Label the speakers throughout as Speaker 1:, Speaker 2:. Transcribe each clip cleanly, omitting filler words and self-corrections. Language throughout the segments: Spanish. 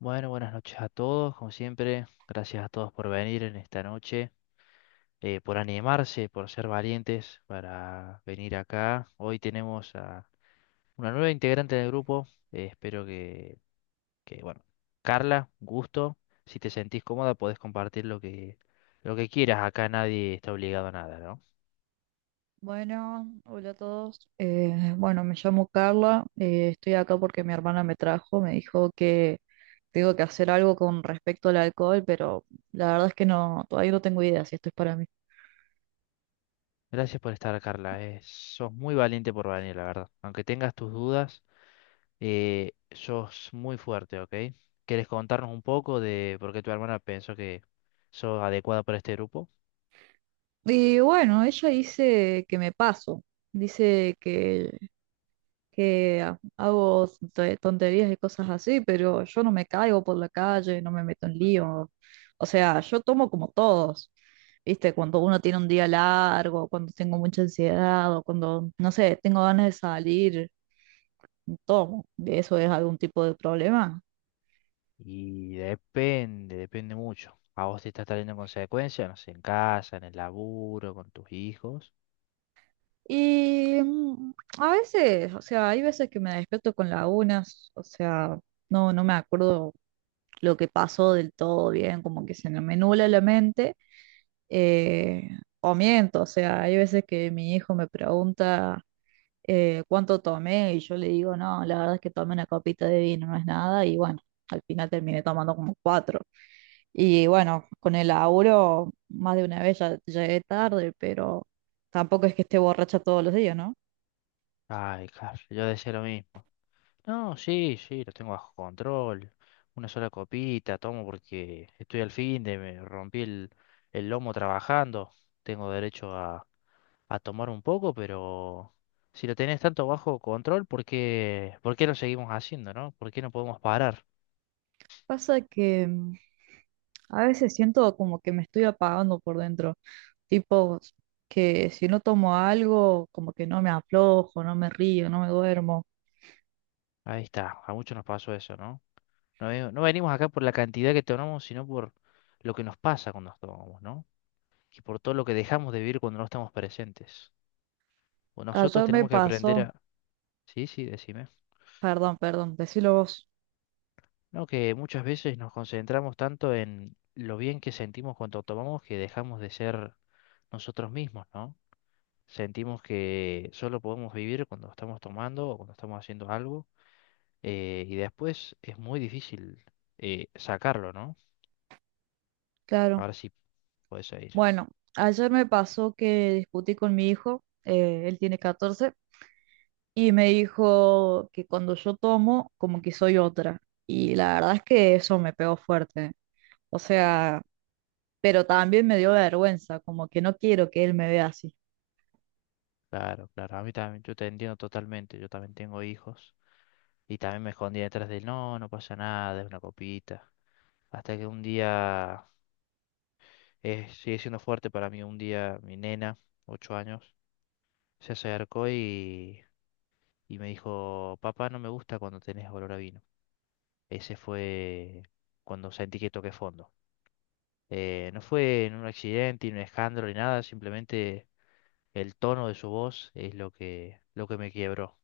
Speaker 1: Bueno, buenas noches a todos, como siempre. Gracias a todos por venir en esta noche, por animarse, por ser valientes para venir acá. Hoy tenemos a una nueva integrante del grupo. Espero que, bueno, Carla, un gusto. Si te sentís cómoda, podés compartir lo que quieras. Acá nadie está obligado a nada, ¿no?
Speaker 2: Bueno, hola a todos. Bueno, Me llamo Carla. Estoy acá porque mi hermana me trajo. Me dijo que tengo que hacer algo con respecto al alcohol, pero la verdad es que no, todavía no tengo idea si esto es para mí.
Speaker 1: Gracias por estar, Carla. Sos muy valiente por venir, la verdad. Aunque tengas tus dudas, sos muy fuerte, ¿ok? ¿Quieres contarnos un poco de por qué tu hermana pensó que sos adecuada para este grupo?
Speaker 2: Y bueno, ella dice que me paso. Dice que hago tonterías y cosas así, pero yo no me caigo por la calle, no me meto en lío. O sea, yo tomo como todos, ¿viste? Cuando uno tiene un día largo, cuando tengo mucha ansiedad o cuando, no sé, tengo ganas de salir, tomo. ¿Eso es algún tipo de problema?
Speaker 1: Y depende, depende mucho. A vos te está trayendo consecuencias, no sé, en casa, en el laburo, con tus hijos.
Speaker 2: Y mm, a veces, o sea, hay veces que me despierto con lagunas, o sea, no me acuerdo lo que pasó del todo bien, como que se me nubla la mente. eh, o miento, o sea, hay veces que mi hijo me pregunta ¿cuánto tomé? Y yo le digo, no, la verdad es que tomé una copita de vino, no es nada, y bueno, al final terminé tomando como cuatro. Y bueno, con el laburo, más de una vez ya llegué tarde, pero tampoco es que esté borracha todos los días, ¿no?
Speaker 1: Ay, claro, yo decía lo mismo. No, sí, sí, lo tengo bajo control. Una sola copita tomo porque estoy al fin de, me rompí el lomo trabajando. Tengo derecho a tomar un poco, pero si lo tenés tanto bajo control, ¿por qué lo seguimos haciendo, ¿no? ¿Por qué no podemos parar?
Speaker 2: Pasa que a veces siento como que me estoy apagando por dentro, tipo que si no tomo algo, como que no me aflojo, no me río, no me duermo.
Speaker 1: Ahí está, a muchos nos pasó eso, ¿no? No venimos acá por la cantidad que tomamos, sino por lo que nos pasa cuando nos tomamos, ¿no? Y por todo lo que dejamos de vivir cuando no estamos presentes. O nosotros
Speaker 2: Ayer me
Speaker 1: tenemos que aprender
Speaker 2: pasó,
Speaker 1: a... Sí, sí, decime.
Speaker 2: perdón, perdón, decilo vos,
Speaker 1: No, que muchas veces nos concentramos tanto en lo bien que sentimos cuando tomamos que dejamos de ser nosotros mismos, ¿no? Sentimos que solo podemos vivir cuando estamos tomando o cuando estamos haciendo algo, y después es muy difícil sacarlo, ¿no?
Speaker 2: claro.
Speaker 1: Ahora sí puedes ir.
Speaker 2: Bueno, ayer me pasó que discutí con mi hijo, él tiene 14, y me dijo que cuando yo tomo, como que soy otra. Y la verdad es que eso me pegó fuerte. O sea, pero también me dio vergüenza, como que no quiero que él me vea así.
Speaker 1: Claro, claro. A mí también, yo te entiendo totalmente. Yo también tengo hijos y también me escondí detrás del no, no pasa nada, es una copita. Hasta que un día, sigue siendo fuerte para mí, un día mi nena, 8 años, se acercó y me dijo, papá, no me gusta cuando tenés olor a vino. Ese fue cuando sentí que toqué fondo. No fue en un accidente, ni un escándalo, ni nada, simplemente el tono de su voz es lo que me quebró.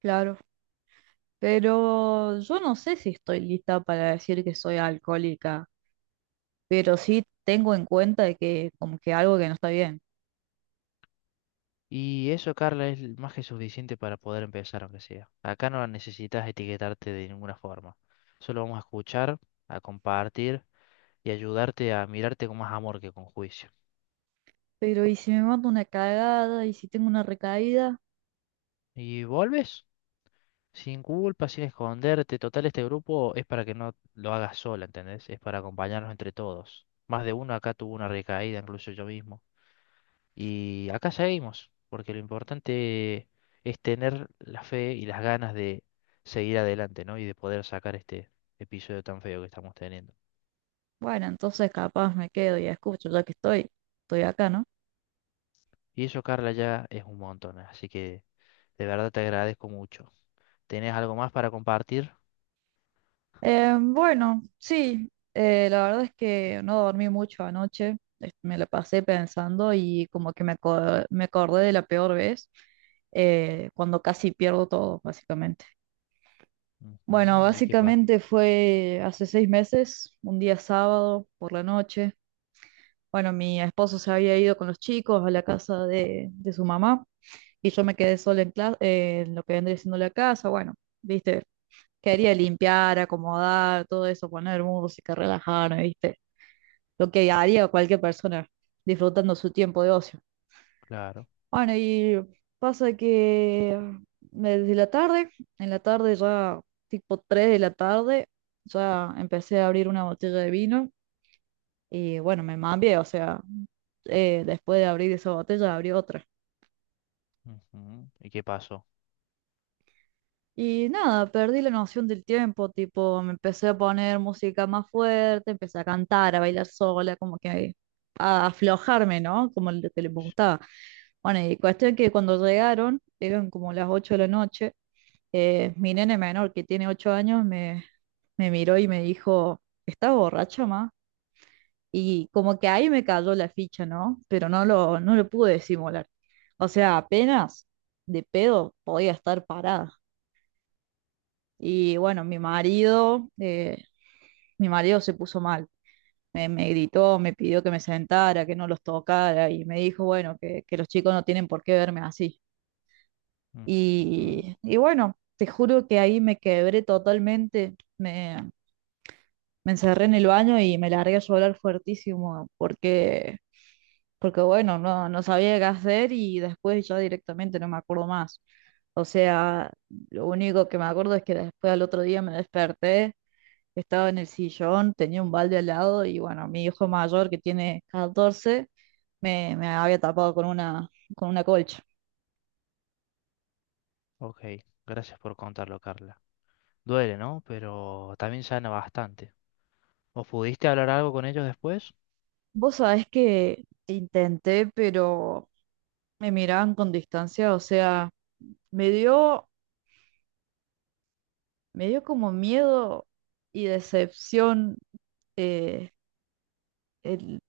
Speaker 2: Claro, pero yo no sé si estoy lista para decir que soy alcohólica, pero sí tengo en cuenta de que como que algo que no está bien.
Speaker 1: Y eso, Carla, es más que suficiente para poder empezar, aunque sea. Acá no necesitas etiquetarte de ninguna forma. Solo vamos a escuchar, a compartir y ayudarte a mirarte con más amor que con juicio.
Speaker 2: Pero ¿y si me mando una cagada? ¿Y si tengo una recaída?
Speaker 1: ¿Y vuelves? Sin culpa, sin esconderte. Total, este grupo es para que no lo hagas sola, ¿entendés? Es para acompañarnos entre todos. Más de uno acá tuvo una recaída, incluso yo mismo. Y acá seguimos, porque lo importante es tener la fe y las ganas de seguir adelante, ¿no? Y de poder sacar este episodio tan feo que estamos teniendo.
Speaker 2: Bueno, entonces capaz me quedo y escucho, ya que estoy acá, ¿no?
Speaker 1: Y eso, Carla, ya es un montón, así que de verdad te agradezco mucho. ¿Tenés algo más para compartir?
Speaker 2: Bueno, sí, la verdad es que no dormí mucho anoche, me la pasé pensando y como que me acordé de la peor vez, cuando casi pierdo todo, básicamente. Bueno,
Speaker 1: Ujú. ¿Y qué pasó?
Speaker 2: básicamente fue hace 6 meses, un día sábado por la noche. Bueno, mi esposo se había ido con los chicos a la casa de su mamá y yo me quedé sola en lo que vendría siendo la casa, bueno. Viste, quería limpiar, acomodar, todo eso, poner música, relajarme, ¿viste? Lo que haría cualquier persona disfrutando su tiempo de ocio.
Speaker 1: Claro.
Speaker 2: Bueno, y pasa que desde la tarde, en la tarde ya, tipo 3 de la tarde, ya empecé a abrir una botella de vino y bueno, me mambié, o sea, después de abrir esa botella, abrí otra.
Speaker 1: Ujú. ¿Y qué pasó?
Speaker 2: Y nada, perdí la noción del tiempo, tipo, me empecé a poner música más fuerte, empecé a cantar, a bailar sola, como que a aflojarme, ¿no? Como lo que les gustaba. Bueno, y cuestión que cuando llegaron, eran como las 8 de la noche, mi nene menor, que tiene 8 años, me miró y me dijo, ¿estás borracha, ma? Y como que ahí me cayó la ficha, ¿no? Pero no lo pude disimular. O sea, apenas de pedo podía estar parada. Y bueno, mi marido se puso mal. Me gritó, me pidió que me sentara, que no los tocara y me dijo, bueno, que los chicos no tienen por qué verme así.
Speaker 1: Ujú.
Speaker 2: Y bueno, te juro que ahí me quebré totalmente. Me encerré en el baño y me largué a llorar fuertísimo porque, porque bueno, no sabía qué hacer y después yo directamente no me acuerdo más. O sea, lo único que me acuerdo es que después al otro día me desperté, estaba en el sillón, tenía un balde al lado y bueno, mi hijo mayor que tiene 14 me había tapado con con una colcha.
Speaker 1: Ok, gracias por contarlo, Carla. Duele, ¿no? Pero también sana bastante. ¿O pudiste hablar algo con ellos después?
Speaker 2: Vos sabés que intenté, pero me miraban con distancia, o sea, me dio, me dio como miedo y decepción, eh, el,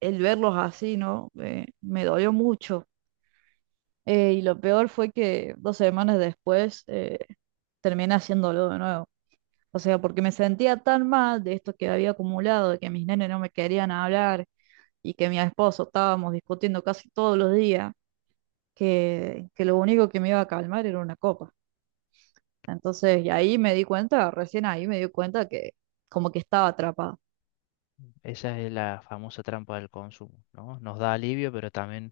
Speaker 2: el verlos así, ¿no? Me dolió mucho. Y lo peor fue que 2 semanas después terminé haciéndolo de nuevo. O sea, porque me sentía tan mal de esto que había acumulado, de que mis nenes no me querían hablar y que mi esposo estábamos discutiendo casi todos los días, que lo único que me iba a calmar era una copa. Entonces, y ahí me di cuenta, recién ahí me di cuenta que como que estaba atrapada.
Speaker 1: Esa es la famosa trampa del consumo, ¿no? Nos da alivio, pero también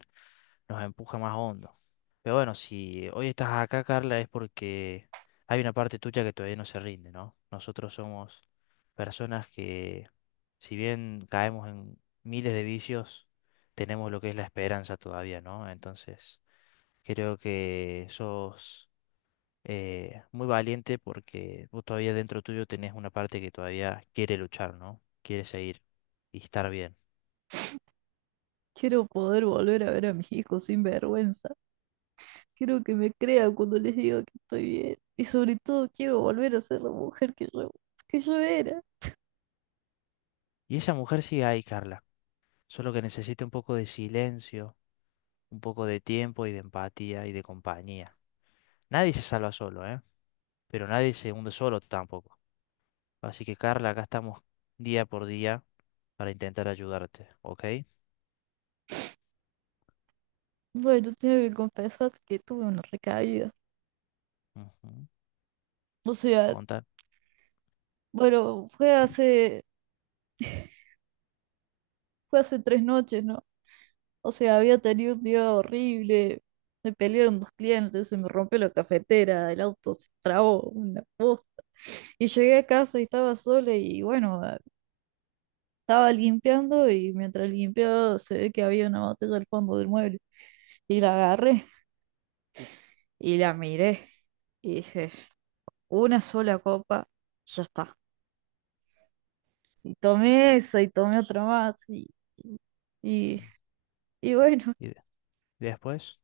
Speaker 1: nos empuja más hondo. Pero bueno, si hoy estás acá, Carla, es porque hay una parte tuya que todavía no se rinde, ¿no? Nosotros somos personas que, si bien caemos en miles de vicios, tenemos lo que es la esperanza todavía, ¿no? Entonces, creo que sos muy valiente porque vos todavía dentro tuyo tenés una parte que todavía quiere luchar, ¿no? Quiere seguir y estar bien.
Speaker 2: Quiero poder volver a ver a mis hijos sin vergüenza. Quiero que me crean cuando les digo que estoy bien. Y sobre todo quiero volver a ser la mujer que yo era.
Speaker 1: Y esa mujer sigue ahí, Carla, solo que necesita un poco de silencio, un poco de tiempo y de empatía y de compañía. Nadie se salva solo, ¿eh? Pero nadie se hunde solo tampoco. Así que, Carla, acá estamos día por día para intentar ayudarte, ¿ok?
Speaker 2: Bueno, tengo que confesar que tuve una recaída.
Speaker 1: Ujú.
Speaker 2: O sea,
Speaker 1: Contar.
Speaker 2: bueno, fue hace 3 noches, ¿no? O sea, había tenido un día horrible. Me pelearon dos clientes, se me rompió la cafetera, el auto se trabó, una posta. Y llegué a casa y estaba sola y bueno, estaba limpiando y mientras limpiaba se ve que había una botella al fondo del mueble. Y la agarré y la miré y dije, una sola copa, ya está. Y tomé esa y tomé otra más y, y bueno.
Speaker 1: ¿Y de- después?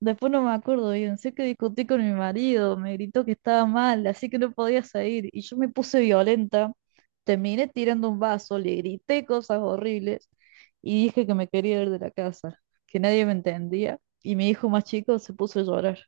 Speaker 2: Después no me acuerdo bien, sé que discutí con mi marido, me gritó que estaba mal, así que no podía salir, y yo me puse violenta, terminé tirando un vaso, le grité cosas horribles y dije que me quería ir de la casa, que nadie me entendía, y mi hijo más chico se puso a llorar.